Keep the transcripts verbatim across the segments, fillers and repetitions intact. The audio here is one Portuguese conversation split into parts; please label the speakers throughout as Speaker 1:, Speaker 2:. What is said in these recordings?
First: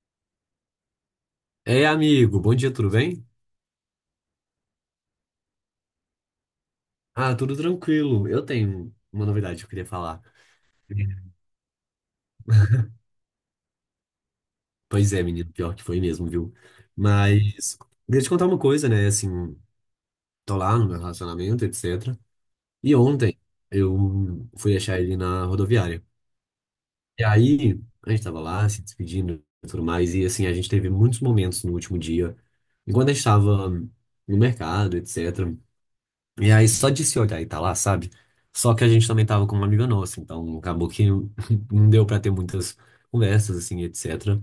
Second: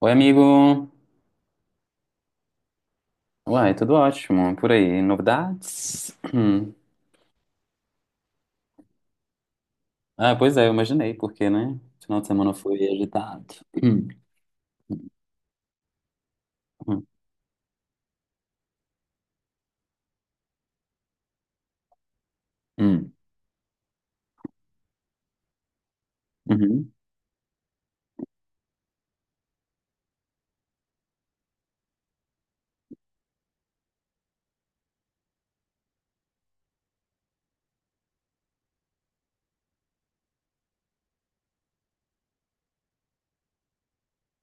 Speaker 1: Oi, amigo.
Speaker 2: Ei, amigo, bom dia, tudo bem?
Speaker 1: Uai, tudo ótimo. Por aí, novidades? Hum.
Speaker 2: Ah, tudo tranquilo. Eu tenho uma novidade que eu queria falar.
Speaker 1: Ah, pois é, eu imaginei, porque, né? Final de semana foi agitado. Hum,
Speaker 2: Pois é, menino, pior que foi mesmo, viu?
Speaker 1: hum,
Speaker 2: Mas queria te contar uma coisa, né? Assim, tô lá no meu relacionamento, etcétera. E
Speaker 1: hum,
Speaker 2: ontem eu fui achar ele na rodoviária.
Speaker 1: uhum.
Speaker 2: E aí, a gente tava lá se despedindo e tudo mais. E assim, a gente teve muitos momentos no último dia, enquanto a gente tava no mercado, etcétera. E aí, só de se olhar e tá lá, sabe? Só que a gente também tava com uma amiga nossa, então acabou que não deu pra ter muitas conversas, assim, etcétera.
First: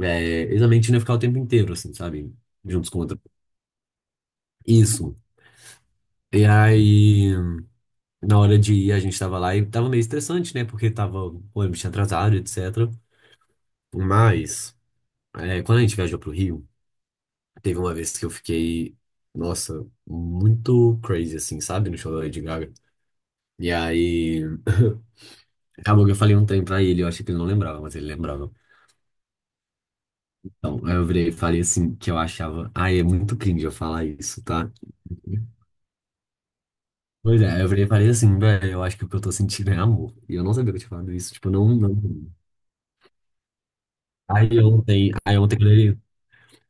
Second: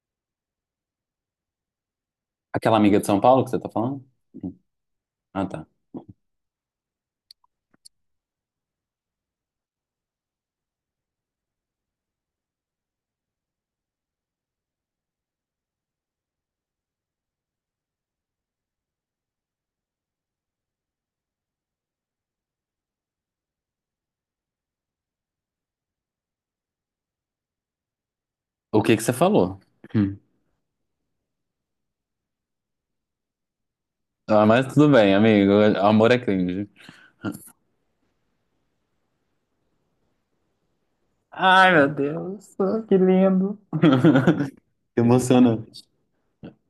Speaker 2: É, exatamente, ia ficar o tempo inteiro, assim, sabe?
Speaker 1: Aquela
Speaker 2: Juntos
Speaker 1: amiga
Speaker 2: com
Speaker 1: de
Speaker 2: outra.
Speaker 1: São Paulo que você tá falando? Hum.
Speaker 2: Isso.
Speaker 1: Ah, tá.
Speaker 2: E aí, na hora de ir, a gente tava lá e tava meio estressante, né? Porque tava, o ônibus tinha atrasado, etcétera. Mas, é, quando a gente viajou pro Rio, teve uma vez que eu fiquei, nossa, muito crazy, assim, sabe? No show da Lady Gaga. E aí. Acabou que eu falei um ontem pra ele, eu achei que ele não lembrava, mas ele lembrava.
Speaker 1: O que que você falou? Hum.
Speaker 2: Então, aí eu virei e falei assim, que eu achava. Ai, é muito cringe eu falar isso,
Speaker 1: Ah, mas
Speaker 2: tá?
Speaker 1: tudo bem, amigo. Amor é cringe.
Speaker 2: Pois é, aí eu virei e falei assim, velho, eu acho que o que eu tô sentindo é amor. E eu não sabia que eu tinha falado isso, tipo, não,
Speaker 1: Ai, meu
Speaker 2: não.
Speaker 1: Deus, que lindo.
Speaker 2: Aí ontem, aí ontem
Speaker 1: Emocionante.
Speaker 2: quando ele.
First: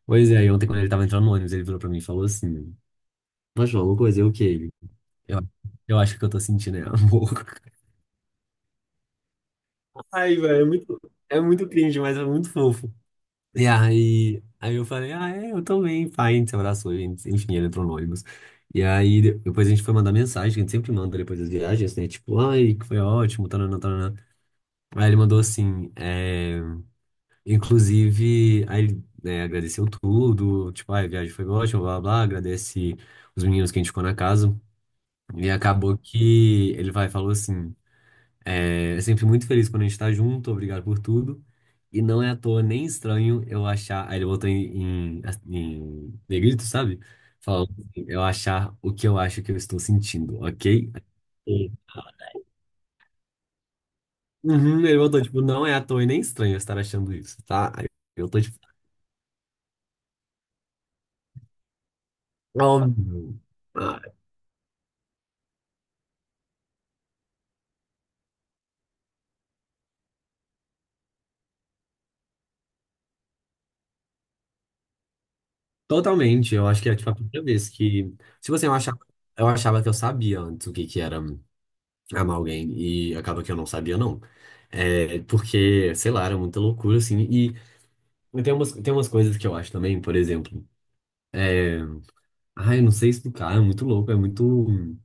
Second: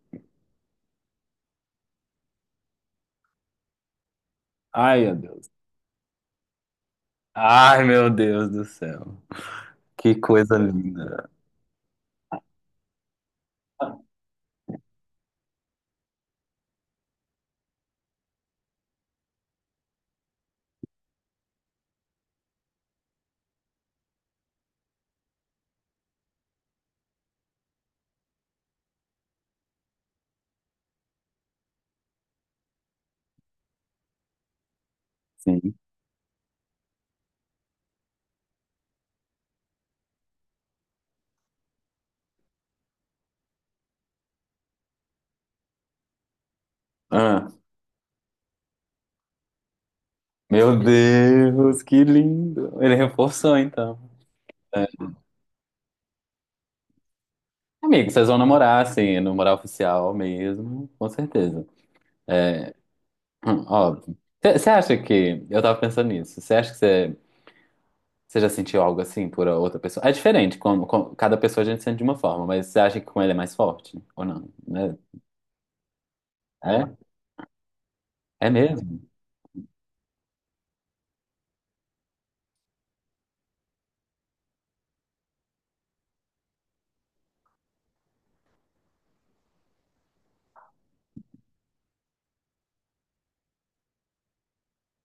Speaker 2: Pois é, aí ontem quando ele tava entrando no ônibus, ele virou pra mim e falou assim: mas, João, alguma coisa, eu o que ele?
Speaker 1: Ai, meu
Speaker 2: Eu,
Speaker 1: Deus.
Speaker 2: eu acho que o que eu tô sentindo é amor.
Speaker 1: Ai, meu Deus do céu. Que
Speaker 2: Ai,
Speaker 1: coisa
Speaker 2: velho, é muito,
Speaker 1: linda.
Speaker 2: é muito cringe, mas é muito fofo. E aí, aí eu falei, ah, é, eu também, pai, a gente se abraçou, a gente- enfim, ele entrou no ônibus. E aí, de- depois a gente foi mandar mensagem, que a gente sempre manda depois das viagens, né? Tipo, ai, que foi ótimo, tanana, tanana. Aí ele mandou assim, é, inclusive, aí ele, né, agradeceu tudo, tipo, ai, a viagem foi ótima, blá, blá, blá, agradece os meninos que a gente ficou na casa. E
Speaker 1: Sim.
Speaker 2: acabou que ele vai, falou assim. É sempre muito feliz quando a gente tá junto, obrigado por tudo. E não é à toa nem estranho eu achar. Aí ele botou em, em, em negrito, sabe?
Speaker 1: Ah.
Speaker 2: Falando assim, eu achar o que eu acho que eu estou sentindo,
Speaker 1: Meu
Speaker 2: ok? E-
Speaker 1: Deus, que lindo. Ele reforçou, então.
Speaker 2: uhum,
Speaker 1: É.
Speaker 2: ele botou, tipo, não é à toa e nem estranho eu estar achando isso, tá? Aí
Speaker 1: Amigo,
Speaker 2: eu
Speaker 1: vocês vão
Speaker 2: tô tipo,
Speaker 1: namorar, assim, namorar oficial mesmo, com certeza.
Speaker 2: óbvio.
Speaker 1: Hum.
Speaker 2: Ah,
Speaker 1: Óbvio. Você acha que. Eu tava pensando nisso. Você acha que você. Já sentiu algo assim por outra pessoa? É diferente, como, como- cada pessoa a gente sente de uma forma, mas você acha que com ele é mais forte? Ou não? Né?
Speaker 2: totalmente, eu acho
Speaker 1: É?
Speaker 2: que é tipo a primeira vez que.
Speaker 1: É
Speaker 2: Tipo assim, eu achava,
Speaker 1: mesmo?
Speaker 2: eu achava que eu sabia antes o que que era amar alguém e acaba que eu não sabia não. É, porque, sei lá, era muita loucura assim. E tem umas, tem umas coisas que eu acho também, por exemplo, ah, eu não sei explicar, é muito louco, é muito.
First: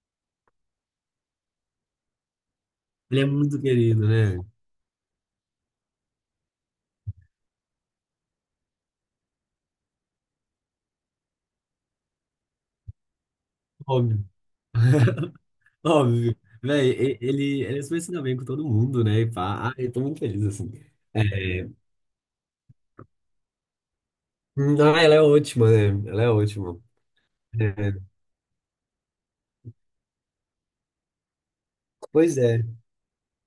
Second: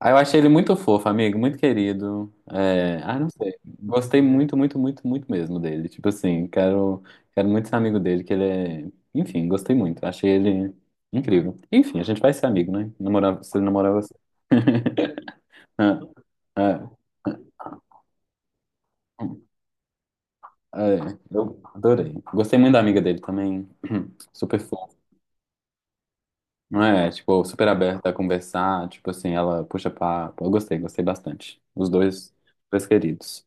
Speaker 1: Ah, eu achei ele muito fofo, amigo, muito querido. É, ah,
Speaker 2: Ele é
Speaker 1: não sei.
Speaker 2: muito querido,
Speaker 1: Gostei
Speaker 2: né?
Speaker 1: muito, muito, muito, muito mesmo dele. Tipo assim, quero, quero muito ser amigo dele, que ele é. Enfim, gostei muito. Achei ele incrível. Enfim, a gente vai ser amigo, né? Namorar, se ele namorar você.
Speaker 2: Óbvio,
Speaker 1: Ah,
Speaker 2: óbvio.
Speaker 1: ah,
Speaker 2: Véi, e- ele, ele é super se dá bem com todo mundo, né? E pá, ah, eu tô muito feliz assim.
Speaker 1: ah, é, eu
Speaker 2: É,
Speaker 1: adorei. Gostei muito da amiga dele também. Super fofa.
Speaker 2: não, ela é ótima, né? Ela é ótima.
Speaker 1: Não é? Tipo, super
Speaker 2: É,
Speaker 1: aberta a conversar. Tipo assim, ela puxa papo. Eu gostei, gostei bastante. Os dois,
Speaker 2: pois é.
Speaker 1: dois queridos.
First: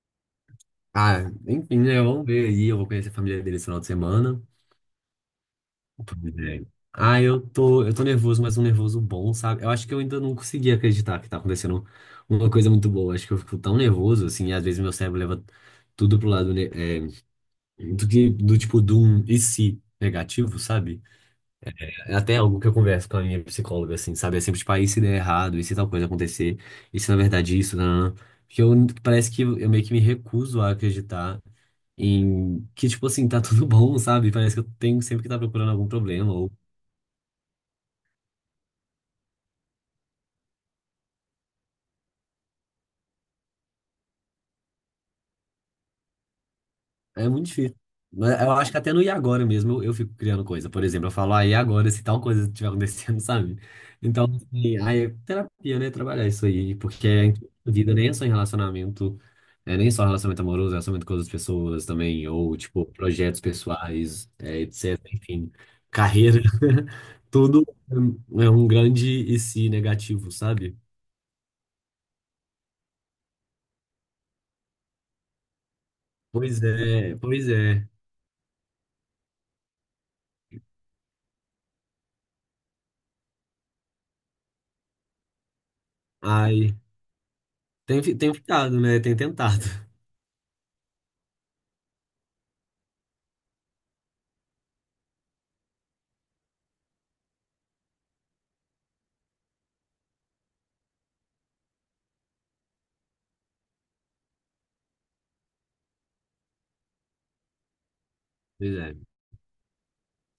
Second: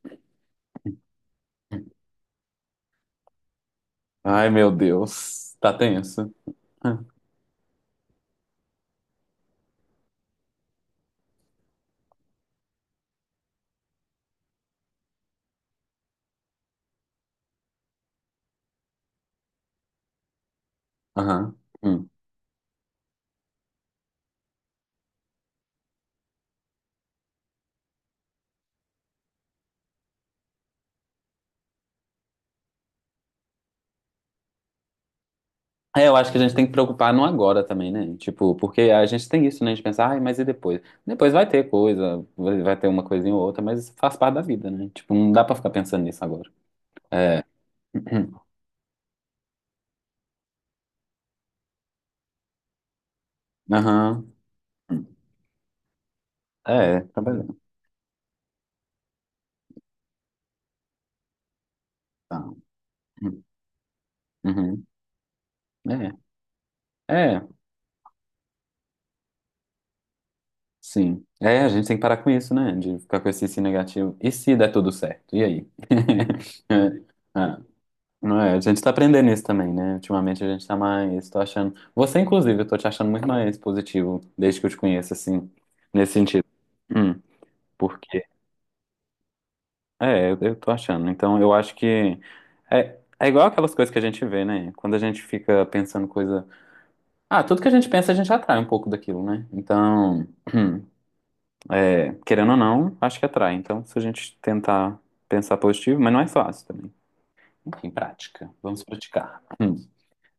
Speaker 2: Ah, enfim, né? Vamos ver aí. Eu vou conhecer a família dele esse final de semana.
Speaker 1: Ai, meu Deus. Tá tenso.
Speaker 2: Pois é. Ah, eu tô, eu tô nervoso, mas um nervoso bom, sabe? Eu acho que eu ainda não consegui acreditar que tá acontecendo uma coisa muito boa. Acho que eu fico tão nervoso, assim, e às vezes meu cérebro leva tudo pro lado, né, é, do que, do tipo, do um e se negativo, sabe?
Speaker 1: Aham. Hum.
Speaker 2: É até algo que eu converso com a minha psicóloga, assim, sabe? É sempre, tipo, ah, e se der errado, e se tal coisa acontecer, e se na verdade isso, não, porque eu, parece que eu meio que me recuso a acreditar em que, tipo assim, tá tudo bom, sabe? Parece que eu tenho sempre que tá procurando algum
Speaker 1: É, eu acho
Speaker 2: problema.
Speaker 1: que a gente tem que preocupar no agora também, né? Tipo, porque a gente tem isso, né? A gente pensa, ai, mas e depois? Depois vai ter coisa, vai vai ter uma coisinha ou outra, mas isso faz parte da vida, né? Tipo, não dá pra ficar pensando nisso agora.
Speaker 2: É
Speaker 1: É.
Speaker 2: muito difícil. Mas eu acho que até no e agora mesmo eu, eu fico criando coisa. Por exemplo, eu falo, ah, e agora se tal coisa estiver acontecendo, sabe? Então,
Speaker 1: Aham.
Speaker 2: assim, aí é terapia, né? Trabalhar isso aí.
Speaker 1: É,
Speaker 2: Porque é em tudo
Speaker 1: trabalhando.
Speaker 2: na vida nem é só em relacionamento, é nem só relacionamento amoroso, é relacionamento com outras pessoas também,
Speaker 1: Tá.
Speaker 2: ou, tipo, projetos pessoais, é,
Speaker 1: Uhum.
Speaker 2: etcétera. Enfim, carreira.
Speaker 1: É, é,
Speaker 2: Tudo é um grande e se negativo, sabe?
Speaker 1: sim. É, a gente tem que parar com isso, né? De ficar com esse se negativo. E se der tudo certo? E aí?
Speaker 2: Pois
Speaker 1: É.
Speaker 2: é, pois
Speaker 1: Ah.
Speaker 2: é.
Speaker 1: Não é, a gente tá aprendendo isso também, né? Ultimamente a gente tá mais, tô achando. Você, inclusive, eu tô te achando muito mais positivo desde que eu te conheço, assim, nesse sentido.
Speaker 2: Ai,
Speaker 1: Hum,
Speaker 2: tem, fi-
Speaker 1: porque,
Speaker 2: tem ficado, né? Tem tentado.
Speaker 1: é, eu, eu tô achando. Então, eu acho que é, é igual aquelas coisas que a gente vê, né? Quando a gente fica pensando coisa. Ah, tudo que a gente pensa, a gente atrai um pouco daquilo, né? Então, é, querendo ou não, acho que atrai. Então, se a gente tentar pensar positivo, mas não é fácil também. Enfim, prática.
Speaker 2: Pois
Speaker 1: Vamos
Speaker 2: é.
Speaker 1: praticar. Hum.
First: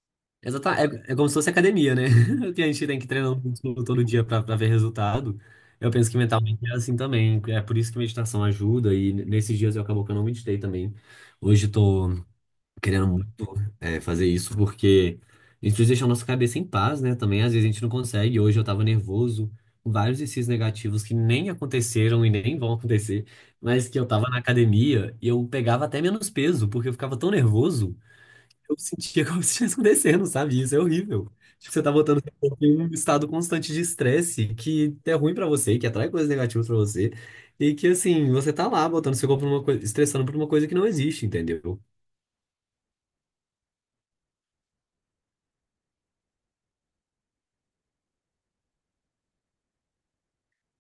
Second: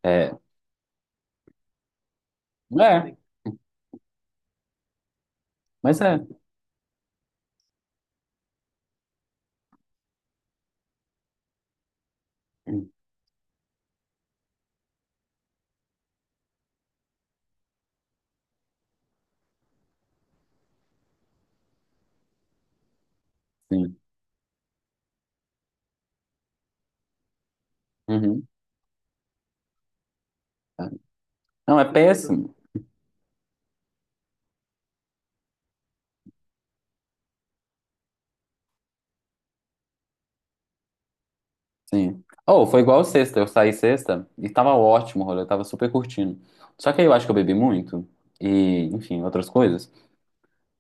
Speaker 1: É,
Speaker 2: Exatamente. É, é como se fosse academia, né? que a gente tem que
Speaker 1: é,
Speaker 2: treinar um músculo todo dia pra pra ver resultado. Eu
Speaker 1: mas
Speaker 2: penso que
Speaker 1: é.
Speaker 2: mentalmente é assim também. É por isso que meditação ajuda. E nesses dias eu acabou que eu não meditei também. Hoje eu tô querendo muito, é, fazer isso porque a gente precisa deixar a nossa cabeça em paz, né? Também às vezes a gente não consegue. Hoje eu tava nervoso. Vários desses negativos que nem aconteceram e nem vão acontecer, mas
Speaker 1: Sim.
Speaker 2: que eu tava na academia e eu pegava até menos peso, porque eu ficava tão nervoso
Speaker 1: Uhum.
Speaker 2: eu sentia como se estivesse acontecendo, sabe? Isso é
Speaker 1: É.
Speaker 2: horrível. Tipo,
Speaker 1: Não,
Speaker 2: você
Speaker 1: é
Speaker 2: tá botando seu
Speaker 1: péssimo.
Speaker 2: corpo em um estado constante de estresse que é ruim pra você, que atrai coisas negativas pra você, e que, assim, você tá lá botando seu corpo numa coisa, estressando por uma coisa que não existe, entendeu?
Speaker 1: Sim. Oh, foi igual sexta. Eu saí sexta e tava ótimo o rolê, eu tava super curtindo. Só que aí eu acho que eu bebi muito e, enfim, outras coisas.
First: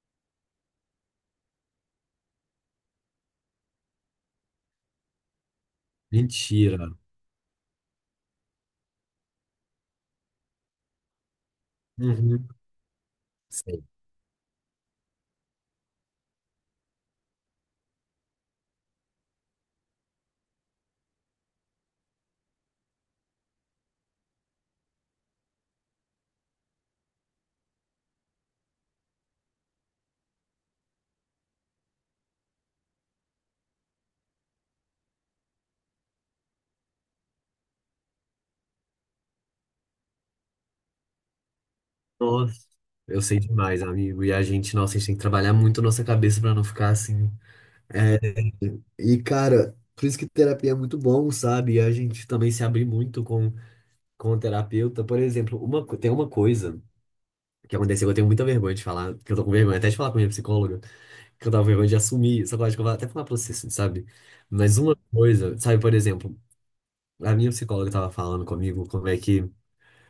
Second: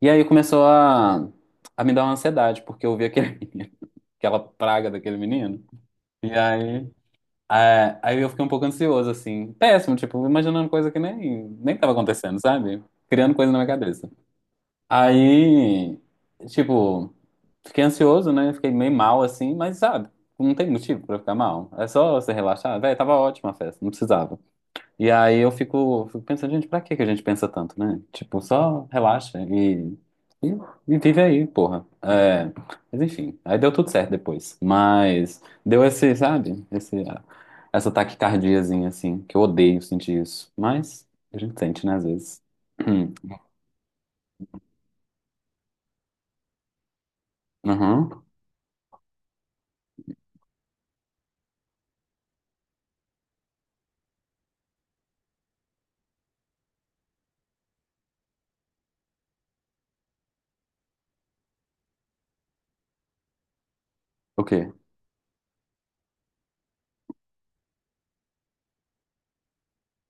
Speaker 1: E aí começou a, a me dar uma ansiedade, porque eu vi aquele, aquela praga daquele menino. E
Speaker 2: Mentira.
Speaker 1: aí, é, aí eu fiquei um pouco ansioso, assim. Péssimo, tipo, imaginando coisa que nem, nem tava acontecendo,
Speaker 2: Uhum.
Speaker 1: sabe? Criando coisa na minha
Speaker 2: Sei.
Speaker 1: cabeça. Aí, tipo, fiquei ansioso, né? Fiquei meio mal assim, mas sabe, não tem motivo pra ficar mal. É só você relaxar. Véi, tava ótima a festa, não precisava. E aí eu fico, fico pensando, gente, pra que que a gente pensa tanto, né? Tipo, só relaxa e, e, e vive aí, porra. É, mas enfim, aí deu tudo certo depois. Mas deu esse, sabe, esse, essa taquicardiazinha assim, que eu odeio sentir isso. Mas a gente sente, né, às vezes.
Speaker 2: Nossa, eu sei demais, amigo. E a gente, nossa, a gente tem que trabalhar muito a nossa cabeça pra não ficar assim.
Speaker 1: Uhum.
Speaker 2: E, cara, por isso que terapia é muito bom, sabe? E a gente também se abrir muito com, com o terapeuta. Por exemplo, uma, co- tem uma coisa. O que aconteceu, eu tenho muita vergonha de falar, que eu tô com vergonha até de falar com a minha psicóloga, que eu tava com vergonha de assumir, só que eu acho que eu vou até falar pra você, assim, sabe?
Speaker 1: O quê?
Speaker 2: Mas uma coisa, sabe, por exemplo, a minha psicóloga tava falando comigo como é que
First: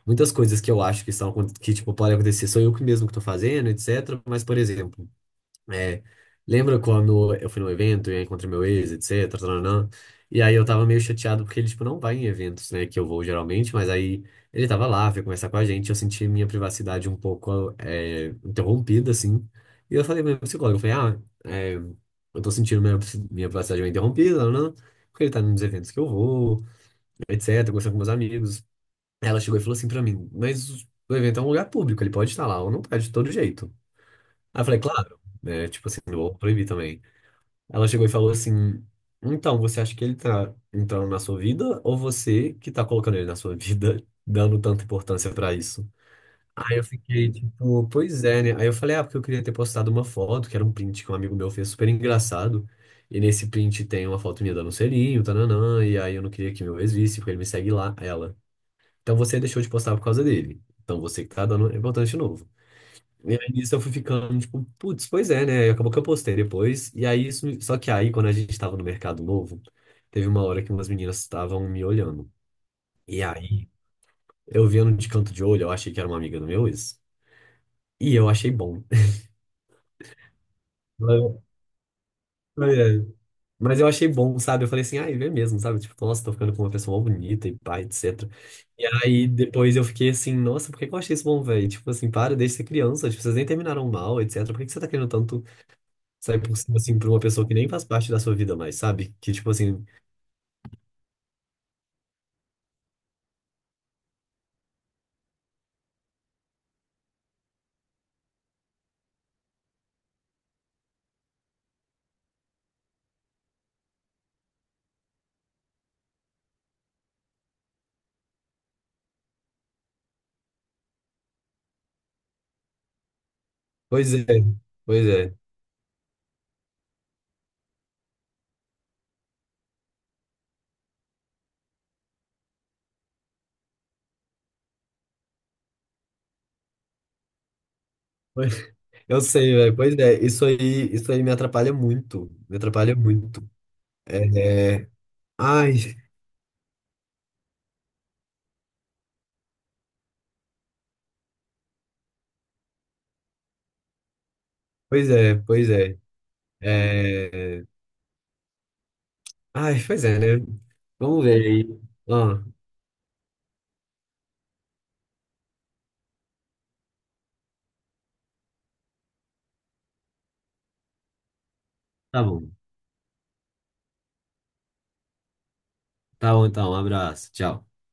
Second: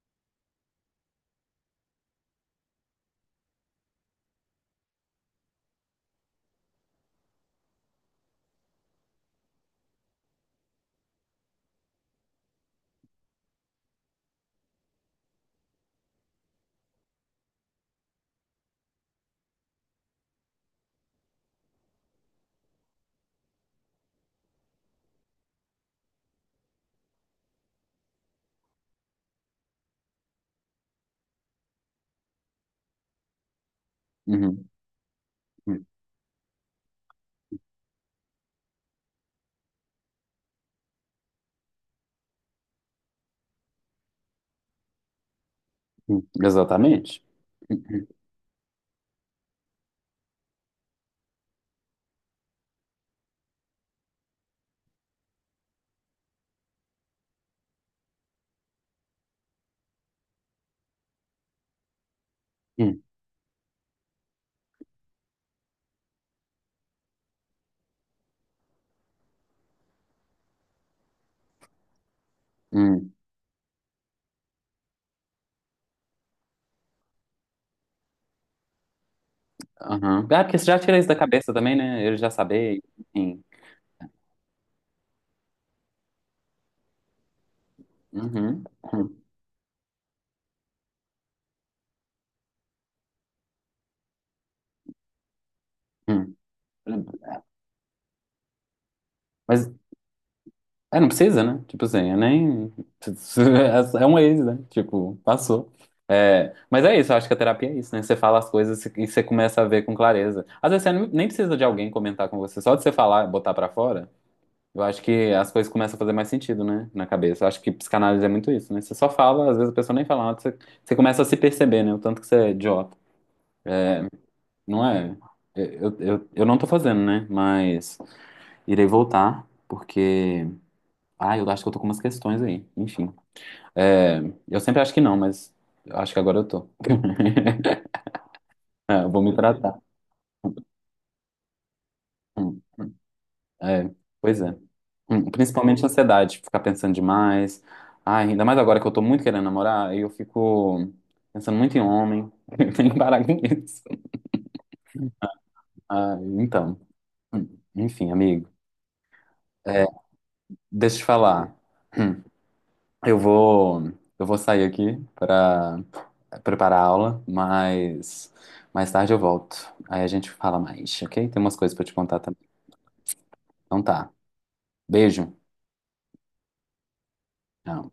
Speaker 2: muitas coisas que eu acho que estão, acon- que, tipo, podem acontecer, sou eu que mesmo que tô fazendo, etcétera. Mas, por exemplo, é, lembra quando eu fui num evento e aí encontrei meu ex, etc, tananã, e aí eu tava meio chateado porque ele, tipo, não vai em eventos, né, que eu vou geralmente, mas aí ele tava lá, veio conversar com a gente, eu senti minha privacidade um pouco é, interrompida, assim, e eu falei pra minha psicóloga, eu falei, ah, é, eu tô sentindo minha, minha privacidade meio interrompida, tananã, porque ele tá nos eventos que eu vou, etc, conversando com meus amigos. Ela chegou e falou assim pra mim, mas o evento é um lugar público, ele pode estar lá ou não pode, de todo jeito. Aí eu
Speaker 1: Uhum.
Speaker 2: falei, claro, né?
Speaker 1: Hum,
Speaker 2: Tipo assim, não vou proibir também. Ela chegou e falou assim: então, você acha que ele tá entrando na sua vida ou você que tá colocando ele na sua vida, dando tanta importância pra isso?
Speaker 1: hum,
Speaker 2: Aí eu
Speaker 1: exatamente.
Speaker 2: fiquei tipo,
Speaker 1: Hum,
Speaker 2: pois é, né? Aí eu falei, ah, porque eu queria ter postado uma foto, que era um print que um amigo meu fez super engraçado. E nesse print tem uma foto minha dando um selinho, tananã, e aí eu não queria que meu ex visse, porque ele me segue lá, ela. Então você deixou de postar por causa dele. Então você que tá dando importância de novo.
Speaker 1: hum,
Speaker 2: E aí nisso eu fui ficando, tipo, putz, pois é, né? E acabou que eu postei depois. E aí, isso, só que aí, quando a gente tava no mercado novo, teve uma hora que umas meninas estavam me olhando.
Speaker 1: hum,
Speaker 2: E aí, eu vendo de canto de olho, eu achei que era uma amiga do meu ex. E eu achei bom.
Speaker 1: aham. Ah, porque você já tira isso da cabeça também, né? Ele já
Speaker 2: Mas
Speaker 1: saber,
Speaker 2: é,
Speaker 1: enfim.
Speaker 2: mas eu achei bom, sabe? Eu falei assim, ai, vê mesmo, sabe? Tipo, nossa, tô ficando com uma pessoa mó bonita e pá, etcétera.
Speaker 1: Uhum,
Speaker 2: E
Speaker 1: hum,
Speaker 2: aí, depois eu fiquei assim, nossa, por que que eu achei isso bom, velho? Tipo assim, para, deixa de ser criança, tipo, vocês nem terminaram mal, etcétera. Por que que você tá querendo tanto
Speaker 1: hum.
Speaker 2: sai por cima, assim, pra uma pessoa que nem faz parte da sua vida mais, sabe? Que, tipo
Speaker 1: Mas
Speaker 2: assim,
Speaker 1: é, não precisa, né? Tipo assim, eu nem. É um ex, né? Tipo, passou. É, mas é isso, eu acho que a terapia é isso, né? Você fala as coisas e você começa a ver com clareza. Às vezes você nem precisa de alguém comentar com você, só de você falar, botar pra fora, eu acho que as coisas começam a fazer mais sentido, né? Na cabeça. Eu acho que psicanálise é muito isso, né? Você só fala, às vezes a pessoa nem fala nada, você, você começa a se perceber, né? O tanto que você é idiota.
Speaker 2: pois é,
Speaker 1: Não
Speaker 2: pois
Speaker 1: é?
Speaker 2: é.
Speaker 1: Eu, eu, eu não tô fazendo, né? Mas irei voltar, porque. Ah, eu acho que eu tô com umas questões aí. Enfim. É, eu sempre acho que não, mas eu acho que agora eu tô.
Speaker 2: pois-
Speaker 1: É, eu
Speaker 2: Eu
Speaker 1: vou me
Speaker 2: sei, velho,
Speaker 1: tratar.
Speaker 2: pois é. Isso aí, isso aí me atrapalha muito. Me
Speaker 1: Hum.
Speaker 2: atrapalha muito.
Speaker 1: É,
Speaker 2: É.
Speaker 1: pois é. Hum. Principalmente
Speaker 2: Ai,
Speaker 1: ansiedade, ficar pensando demais. Ai, ainda mais agora que eu tô muito querendo namorar, aí eu fico pensando muito em homem. Eu tenho que parar com isso.
Speaker 2: pois é, pois é.
Speaker 1: Ah, então, hum,
Speaker 2: É...
Speaker 1: enfim, amigo.
Speaker 2: Ai,
Speaker 1: É,
Speaker 2: pois é, né?
Speaker 1: deixa eu te
Speaker 2: Vamos ver
Speaker 1: falar.
Speaker 2: aí.
Speaker 1: Hum.
Speaker 2: Ó,
Speaker 1: Eu vou, eu vou sair aqui para preparar a aula, mas mais tarde eu volto. Aí a gente fala mais, ok? Tem umas coisas para te contar
Speaker 2: tá
Speaker 1: também.
Speaker 2: bom.
Speaker 1: Então tá. Beijo.
Speaker 2: Tá bom, então. Um abraço. Tchau.
Speaker 1: Tchau.